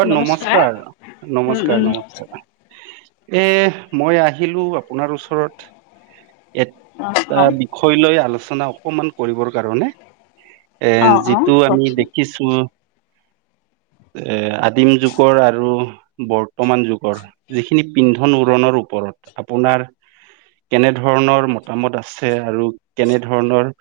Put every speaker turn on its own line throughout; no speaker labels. অ' নমস্কাৰ!
উম
নমস্কাৰ,
উম
নমস্কাৰ! এ! মই আহিলোঁ, আপোনাৰ ওচৰত।
অ
এটা
অ
বিষয় লৈ আলোচনা অকমান কৰিবৰ কাৰণে।
অ
এ'
অ
যিটো আমি
কওকচোন
দেখিছোঁ। এ আদিম যুগৰ আৰু বৰ্তমান যুগৰ যিখিনি পিন্ধন উৰনৰ ওপৰত। আপোনাৰ কেনে ধৰণৰ মতামত আছে আৰু কেনে ধৰণৰ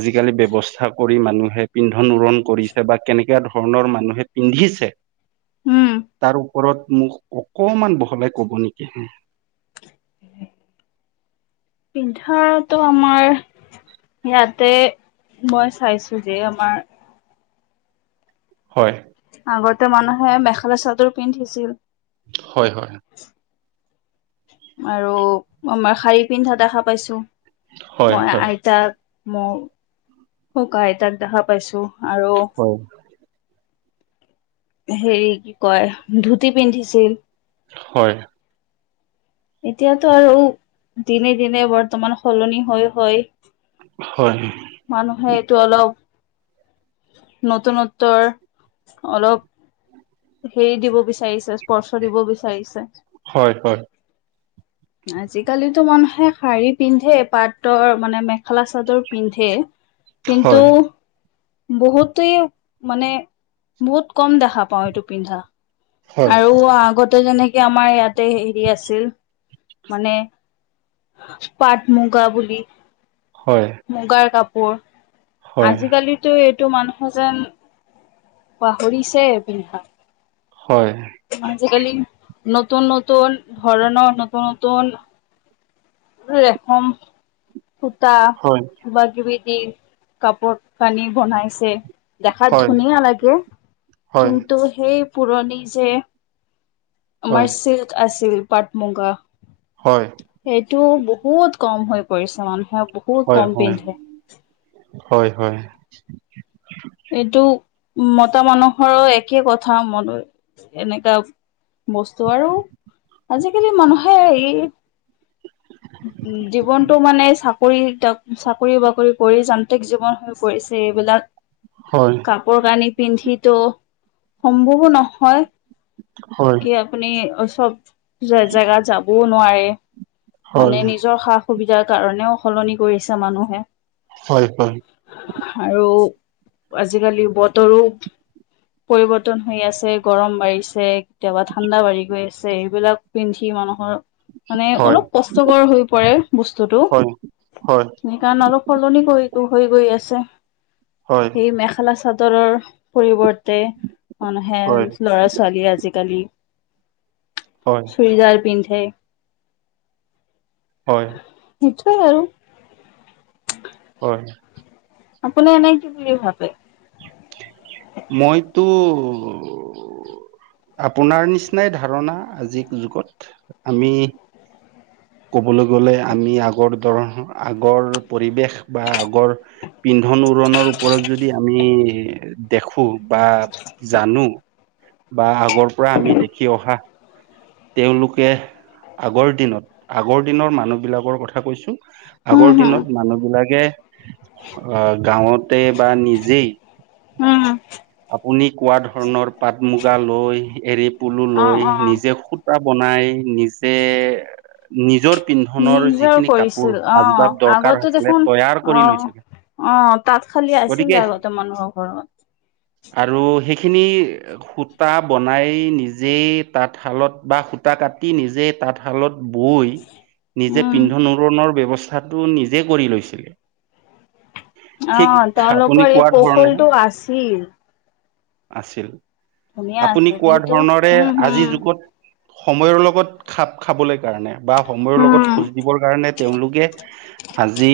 আজিকালি ব্যৱস্থা কৰি মানুহে পিন্ধন উৰণ কৰিছে বা কেনেকুৱা ধৰণৰ মানুহে পিন্ধিছে।
উম
তাৰো। ওপৰত মোক অকমান বহলাই কব নেকি হে
উম পিন্ধাৰটো আমাৰ ইয়াতে মই চাইছো যে আমাৰ।
হয়।
আগতে মানুহে মেখেলা চাদৰ পিন্ধিছিল।
হয় হয়।
আৰু আমাৰ শাৰী পিন্ধা দেখা পাইছো
হয়
মই
হয়
আইতাক। মোৰ শুকা আইতাক দেখা পাইছো আৰু।
হয়
হেৰি কি কয় ধুতি পিন্ধিছিল।
হয়
এতিয়াতো আৰু দিনে দিনে বৰ্তমান সলনি হৈ হৈ।
হয়
মানুহে এইটো অলপ নতুনত্বৰ অলপ। হেৰি দিব বিচাৰিছে স্পৰ্শ দিব বিচাৰিছে।
হয়
আজিকালিটোো মানুহ। শাৰী পিন্ধে পাতৰ মানে মেখেলা চাদৰ পিন্ধে। কিন্তু
হয়
বহুতেই মানে বহুত কম দেখা পাও এইটো পিন্ধা
হয়
আৰু আগতে যেনেকে আমাৰ ইয়াতে হেৰি আছিল মানে। পাট মুগা বুলিি।
হয়
মুগাৰ কাপোৰ
হয়
আজিকালিতো এইটো মানুহ যেন। পাহৰিছে পিন্ধা।
হয়।
আজ কালি নতন নতন ধৰণৰ নতুন নতুন উ এখম সূতা
হয় হয়
কিবাকিবি দি কাপোৰ কানি বনাইছে। দেখাত
হয়
ধুনীয়া লাগে
হয়
কিন্তু সেই পুৰণি যে আমাৰ
হয়
চিল্ক আছিল পাট মুগা
হয়
এইেইটো ব বহুত কম হৈ পৰিছে মানুহে বহুত
হয়
কম পিন্ধে।
হয় হয়
এইটো মতা মানুহৰো একে কথা মন এনেকা বস্তু আৰু আজিকালি মানুহে এই উ জীৱনতটো মানে চাকৰি চাকৰি ধন বাকৰি কৰি যান্ত্ৰিক জীৱন হৈ পৰিছে, বিলাক
হয় হয়
কাপোৰ কানি পিন্ধটোো সম্ভৱো নহ। য়
হয়
কি আপুনি চব জেগা যাবও নোৱাৰে। মানে
হয়
নিজৰ সা সুবিধাৰ কাৰণেও সলনি কৰিছে মানুহে।
হয় হয় হয়
আৰু আজিকালি বতৰো পৰিবৰ্তন হৈ আছে গৰম বাঢ়িছে কেতিয়াবা ঠাণ্ডা বাঢ়ি গৈ আছে সেইবিলাক পিন্ধি। মানুহৰ মানে অলপ কষ্টকৰ হৈ পৰে বস্তুটো
হয় হয় হয়
সেইকাৰণে অলপ সলনি কৰি হৈ গৈ আছে সেই মেখেলা চাদৰৰ পৰিৱৰ্তন মানুহে
হয় হয়
ল'ৰা ছোৱালী আজিকালি চুৰিদাৰ পিন্ধে
হয়
নিশ্চয় আৰু আৰু
হয়।
আপুনি নাই কি বুলি ভাবে।
মইতো আপোনাৰ নিচিনাই ধাৰণা আজিৰ যুগত আমি ক'বলৈ গ'লে আমি আগৰ দৰ আগৰ পৰিৱেশ বা আগৰ পি ধন উৰণনৰ ওপৰত যদি আমি দেখো বা জানো বা আগৰ পৰা আমি দেখি অহা তেওঁলোকে আগৰ দিনত আগৰ দিনৰ মানুহ বিলাকৰ কথা কৈছো
উম
আগৰ
হুম।
দিনত মানুহবিলাকে আহ গাঁৱত তে বা নিজেই
উম
আপুনি কোৱা ধৰণৰ পাট মুগা লৈ এৰি পুলু
অ'
লৈ
অ'
নিজে সূতা বনাই নিজে নিজৰ পিন্ধনৰ
নিজৰ
যিখিনি
কৰিছিল
কাপোৰ
অ'
আজবাব দৰকাৰ
আগতে
হৈছিলে
দেখোন
তৈয়াৰ কৰি
অ'
লৈছিলে
অ তাত খালি আছিল
গতিকে
আগতে মানুহৰ ঘৰত
আৰু সেইখিনি সূতা বনাই নিজে তাঁতশালত বা সুত তা কাটি নিজে তাঁতশালত বৈ নিজে
উম
পিন্ধৰ উৰণৰ ব্যৱস্থা টো নিজে কৰি লৈছিলে
অ
ঠিক আপুনি
তেওঁলোকৰ
কোৱা
এই
ধৰণে
কৌশলটো আছিল
আছিল
ধুনীয়া
আপুনি
আছে
কোৱা
কিন্তু
ধৰণৰে
উম হুম
আজিৰ যুগত সময়ৰ লগত খাপ খাবলৈ কাৰণে বা সময়ৰ লগত
উম
খোজ দিবৰ কাৰণে তেওঁলোকে আজি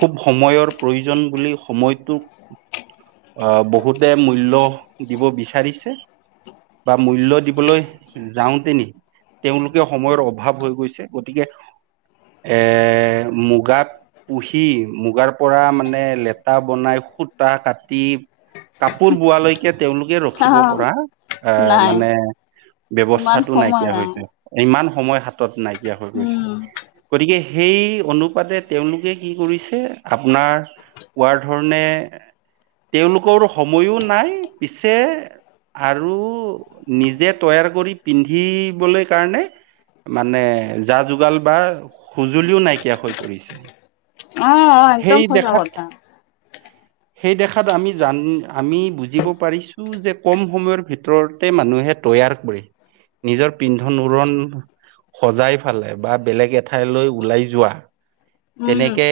খুব সময়ৰ প্ৰয়োজন বুলি সময়টোক আহ বহুতে মূল্য দিব বিচাৰিছে বা মূল্য দিবলৈ যাওঁতে নি তেওঁলোকে সময়ৰ অভাৱ হৈ গৈছে গতিকে এ মুগা পুহি মুগাৰ পৰা মানে লেটা বনাই সুতা কাটি কাপোৰ বোৱালৈকে তেওঁলোকে ৰখিব
অ'
পৰা এ
নাই
মানে
ইমান
ব্যৱস্থাটো
সময়
নাইকিয়া
নাই।
হৈছে ইমান সময় হাতত নাইকিয়া হৈ গৈছে
উম
গতিকে সেই অনুপাতে তেওঁলোকে কি কৰিছে আপোনাৰ কোৱাৰ ধৰণে তেওঁলোকৰ সময়ো নাই পিছে আৰু নিজে তৈয়াৰ কৰি পিন্ধিবলৈ কাৰণে মানে যা যোগাল বা সজুলিও নাইকিয়া হৈ পৰিছে
অ অ একদম
সেই
খচা
দেখাত
কথা
সেই দেখাত আমি জান আমি বুজিব পাৰিছো যে কম সময়ৰ ভিতৰতে মানুহে তৈয়াৰ কৰে নিজৰ পিন্ধন উৰণ সজাই ফালে বা বেলেগ এঠাইলৈ ওলাই যোৱা
উম
তেনেকে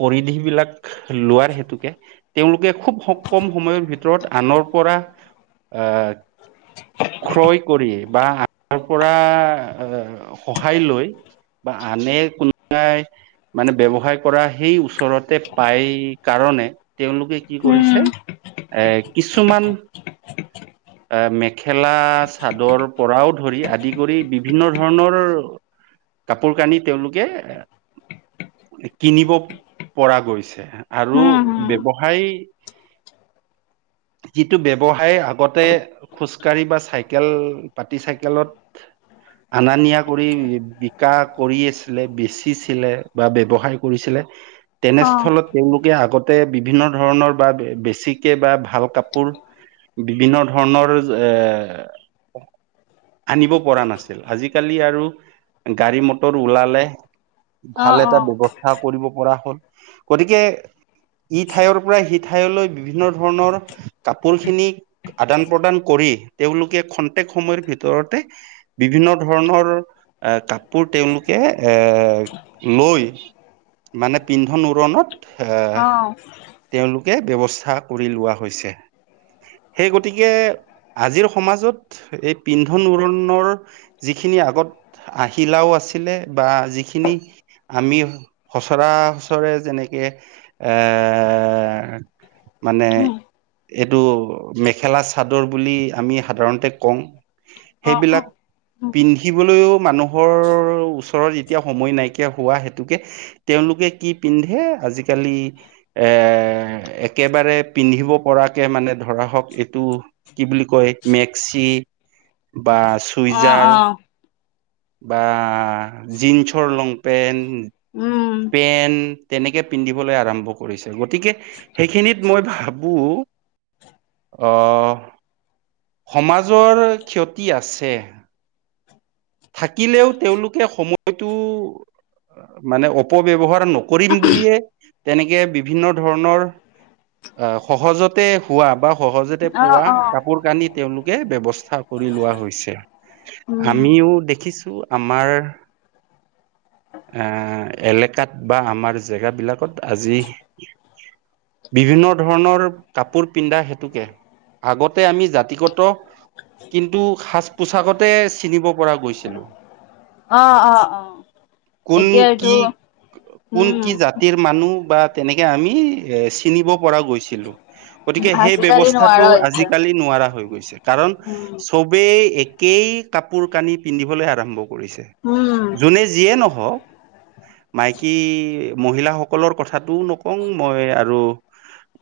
পৰিধ বিলাক লোৱাৰ হেতুকে তেওঁলোকে খুব স কম সময়ৰ ভিতৰত আনৰ পৰা আহ ক্ৰয় কৰি বা আনৰ পৰা এ সহায় লৈ বা আনে কোনোবাই মানে ব্যৱসায় কৰা সেই ওচৰতে পাই কাৰণ মানে তেওঁলোকে কি কৰিছে,
উম
এ', কিছুমান আ', মেখেলা-চাদৰ পৰাও ধৰি আদি কৰি বিভিন্ন ধৰণৰ কাপোৰ-কানি তেওঁলোকে এ', কিনিব পৰা গৈছে আৰু
উম হুম
ব্যৱসায় যিটো ব্যৱসায় আগতে খোজকাঢ়ি বা চাইকেল, পাতি চাইকেলত আনা-নিয়া কৰি বিকা কৰি আছিলে, বেচিছিলে, বা ব্যৱসায় কৰিছিলে
অ'
তেনেস্থলত তেওঁলোকে আগতে বিভিন্ন ধৰণৰ বা বেছিক বা ভাল কাপোৰ বিভিন্ন ধৰণৰ এ আনিব পৰা নাছিল আজিকালি আৰু গাড়ী মটৰ ওলালে ভাল
অ'
এটা
অ'
ব্যৱস্থা কৰিব কৰা হল গতিকে ই ঠাইৰ পৰা সি ঠাইলৈ বিভিন্ন ধৰণৰ কাপোৰ খিনি আদান প্ৰদান কৰি তেওঁলোকে খন্তেক সময়ৰ ভিতৰতে বিভিন্ন ধৰণৰ আ', কাপোৰ তেওঁলোকে এ', লৈ মানে পিন্ধন-উৰনত এ',
অ'
তেওঁলোকে ব্যৱস্থা কৰি লোৱা হৈছে। সেই গতিকে আজিৰ সমাজত এই পিন্ধন-উৰণৰ যি খিনি আগত আহিলাও আছিলে বা যিখিনি আমি সচৰাসচৰে যেনেকে এ' মানে
উম
এইটো মেখেলা-চাদৰ বুলি আমি সাধাৰণতে কং।
অ',
সেইবিলাক
অ',
পিন্ধিবলৈও মানুহৰ ওচৰত যেতিয়া সময় নাইকিয়া হোৱা হেতুকে তেওঁলোক কে কি পিন্ধে আজিকালি এ' একেবাৰে পিন্ধিব পৰাকে মানে ধৰা হওঁক, এইটো কি বুলি কয় মেক্সি বা
অ',
চুইজাৰ
অ',
বা জিন্ছৰ লংপেণ্ট
উম,
পেন তেনেকে পিন্ধিবলৈ আৰম্ভ কৰিছে। গতিকে সেইখিনিত মই ভাবোঁ অ'। সমাজৰ ক্ষতি আছে। থাকিলেও তেওঁলোকে সময়টো মানে অপ অপব্যৱহাৰ নকৰিম বুলিয়ে তেনেকে বিভিন্ন ধৰণৰ আ', সহজতে হোৱা, বা সহজতে
অ',
পোৱা
অ',
কাপোৰ কানিত তেওঁলোকে ব্যৱস্থা কৰি লোৱা হৈছে।
উম,
আমিও দেখিছোঁ আমাৰ আ' এলেকাত বা আমাৰ জেগাবিলাকত আজি বিভিন্ন ধৰণৰ কাপোৰ পিন্ধা হেতুকে আগতে আমি জাতিগত কিন্তু সাজ-পোছাকতে চিনিব পৰা গৈছিলোঁ।
অ', অ', অ',
কোন
এতিয়া এইটো
কি কোন
উম,
কি জাতিৰ মানুহ বা তেনেকে আমি এ', চিনিব পৰা গৈছিলোঁ। গতিকে সেই
আজিকালি
ব্যৱস্থাটো
নোৱাৰা হৈছে।
আজিকালি নোৱাৰা হৈ গৈছে। কাৰণ
উম,
চবেই একেই কাপোৰ-কানি পিন্ধিবলৈ আৰম্ভ কৰিছে।
উম,
জোনে যিয়ে নহওঁক মাইকী, মহিলাসকলৰ কথাটোও নকং মই আৰু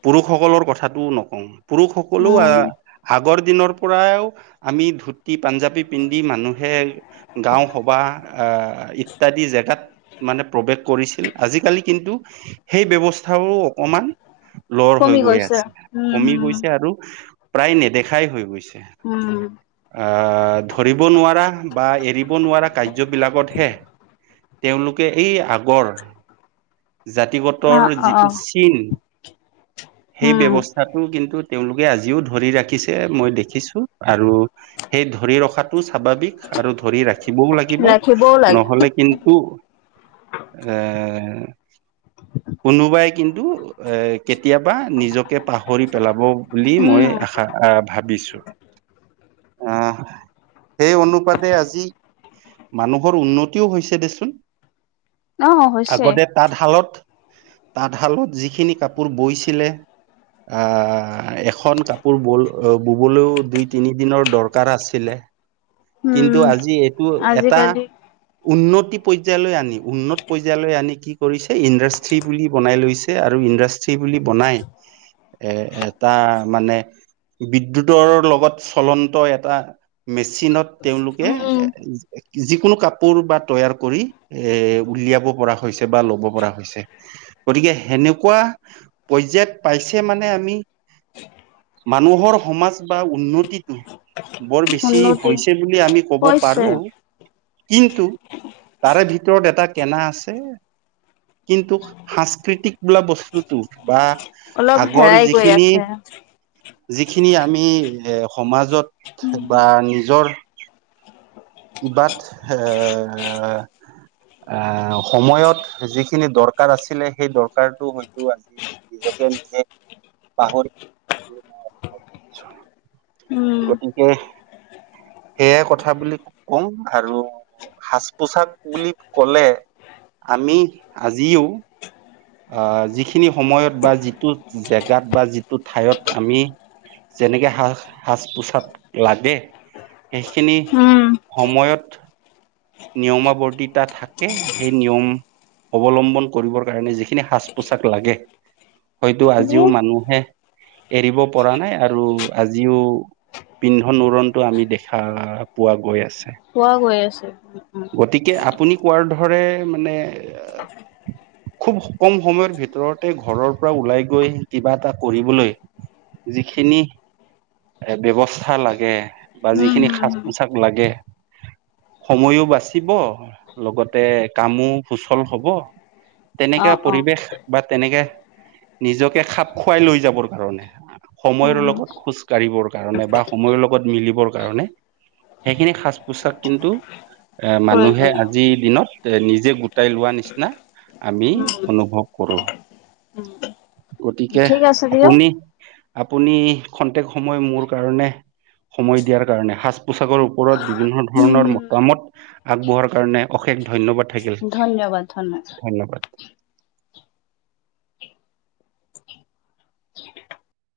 পুৰুষসকলৰ কথাতটো নকওঁ। পুৰুষসকলেও
উম,
আ', আগৰ দিনৰ পৰাও আমি ধুতি-পাঞ্জাবী পিন্ধি মানুহে গাওঁ সবাহ আ', ইত্যাদি জেগাত মানে প্ৰৱেশ কৰিছিল। আজিকালি কিন্তু সেই ব্যৱস্থাও অকমান লৰ হৈ
কমি
গৈ
গৈছে
আছে,
উম,
কমি
হম,
গৈছে, আৰু প্ৰায় নেদেখাই হৈ গৈছে।
উম'।
আ', ধৰিব নোৱাৰা, বা এৰিব নোৱাৰা কাৰ্যবিলাকতহে তেওঁলোকে এই আগৰ
অ',
জাতিগতৰ যিটো
অ',
চীন সেই
উম,
ব্যৱস্থাটো কিন্তু তেওঁলোকে আজিও ধৰি ৰাখিছে মই দেখিছো আৰু সেই ধৰি ৰখাতটো স্বাভাৱিক আৰু ধৰি ৰাখিবও লাগিব
ৰাখিবও লাগে
নহলে কিন্তু এ' কোনোবাই কিন্তু এ', কেতিয়াবা নিজকে পাহৰি পেলাব বুলি মই
উম,
আশা আ', ভাবিছোঁ। আহ', সেই অনুপাতে আজি মানুহৰ উন্নতিও হৈছে দেচোন।
অ', হৈছে।
আগতে তাঁতশালত তাঁতশালত যিখিনি কাপোৰ বৈছিলে আহ এখন কাপোৰ বল বুবলৈও দুই তিনি দিনৰ দৰকাৰ আছিলে
উম,
কিন্তু আজি এইটো এটা
আজিকালি
উন্নতি পৰ্যায়লৈ আনিম উন্নত পৰ্যায়লৈ আনি কি কৰিছে ইণ্ডাষ্ট্ৰি বুলি বনাই লৈছে আৰু ইণ্ডাষ্টি বুলি বনাই এ এটা মানে বিদ্যুতৰ লগত চলন্ত এটা মেচিনত তেওঁলোকে
উম,
যিকোনো কাপোৰ বা তৈয়াৰ কৰি এ উলিয়াব পৰা হৈছে বা লব পৰা হৈছে গতিকে সেনেকুৱা পৰ্যায় ইয়াত পাইছে মানে আমি মানুহৰ সমাজ বা উন্নতিটো বৰ বেছি
উন্নতি
হৈছে বুলি আমি ক'ব
হৈছে।
পাৰো কিন্তু তাৰে ভিতৰত ভিতৰত এটা কেনা আছে কিন্তু সাংস্কৃতিক বোলা বস্তুটো বা
অলপ
আগৰ
হেৰাই গৈ
যিখিনি
আছে
যিখিনি আমি এ সমাজত বা নিজৰ ইবাত এ আহ সময়ত যিখিনি দৰকাৰ আছিলে সেই দৰকাৰতটো হয়তো আজি নিজ পাহৰি
উম,
গতিকে সেইয়াই কথা বুলি কওঁ আৰু সাজ পোছাক বুলি কলে আমি আজিও আহ যিখিনি সময়ত বা যিটো জেগাত বা যিটো ঠাইত আমি যেনেকে স সাজ পোছাক লাগে সেইখিনি
উম,
সময়ত নিয়মাৱৰ্তীতা থাকে সেই নিয়ম অৱলম্বন কৰিবৰ কাৰণে যিখিনি সাজ পোছাক লাগে হয়তো আজিও
সেইখিনিয়ে
মানুহে এৰিব পৰা নাই আৰু আজিও পিন্ধ উৰনটো আমি দেখা পোৱা গৈ আছে
পোৱা গৈ আছে
গতিকে আপুনি কোৱাৰ ধৰে মানে খুব কম সময়ৰ ভিতৰতে ঘৰৰ পৰা ওলাই গৈ কিবা এটা কৰিবলৈ যিখিনি এ ব্যৱস্থা লাগে বা
উম,
যিখিনি
হুম,
সাজ
হুম।
পোচাক লাগে সময়ো বাচিব লগতে কামো সুচল হব তেনেকা
অ', অ',
পৰিৱেশ বা তেনেকে নিজকে খাপ খুৱাই লৈ যাবৰ কাৰণে সময়ৰ
উম,
লগত খোজ কাঢ়িবৰ কাৰণে বা সময়ৰ লগত মিলিবৰ কাৰণে সেইখিনি সাজ পোছাক কিন্তু এ মানুহে
প্ৰয়োজনীয়।
আজিৰ দিনত এ', নিজেই গোটাই লোৱা নিচিনা আমি
উম।
অনুভৱ কৰোঁ।
উম,
গতিকে
ঠিক আছে দিয়ক।
আপুনি, আপুনি খন্তেক সময় মোৰ কাৰণে সময় দিয়াৰ কাৰণে সাজ-পোছাকৰ ওপৰত বিভিন্ন
উম,
ধৰণৰ
হুম।
কামত আগবঢ়োৱাৰ কাৰণে অশেষ ধন্যবাদ থাকিল।
ধন্যবাদ, ধন্যবাদ।
ধন্যবাদ।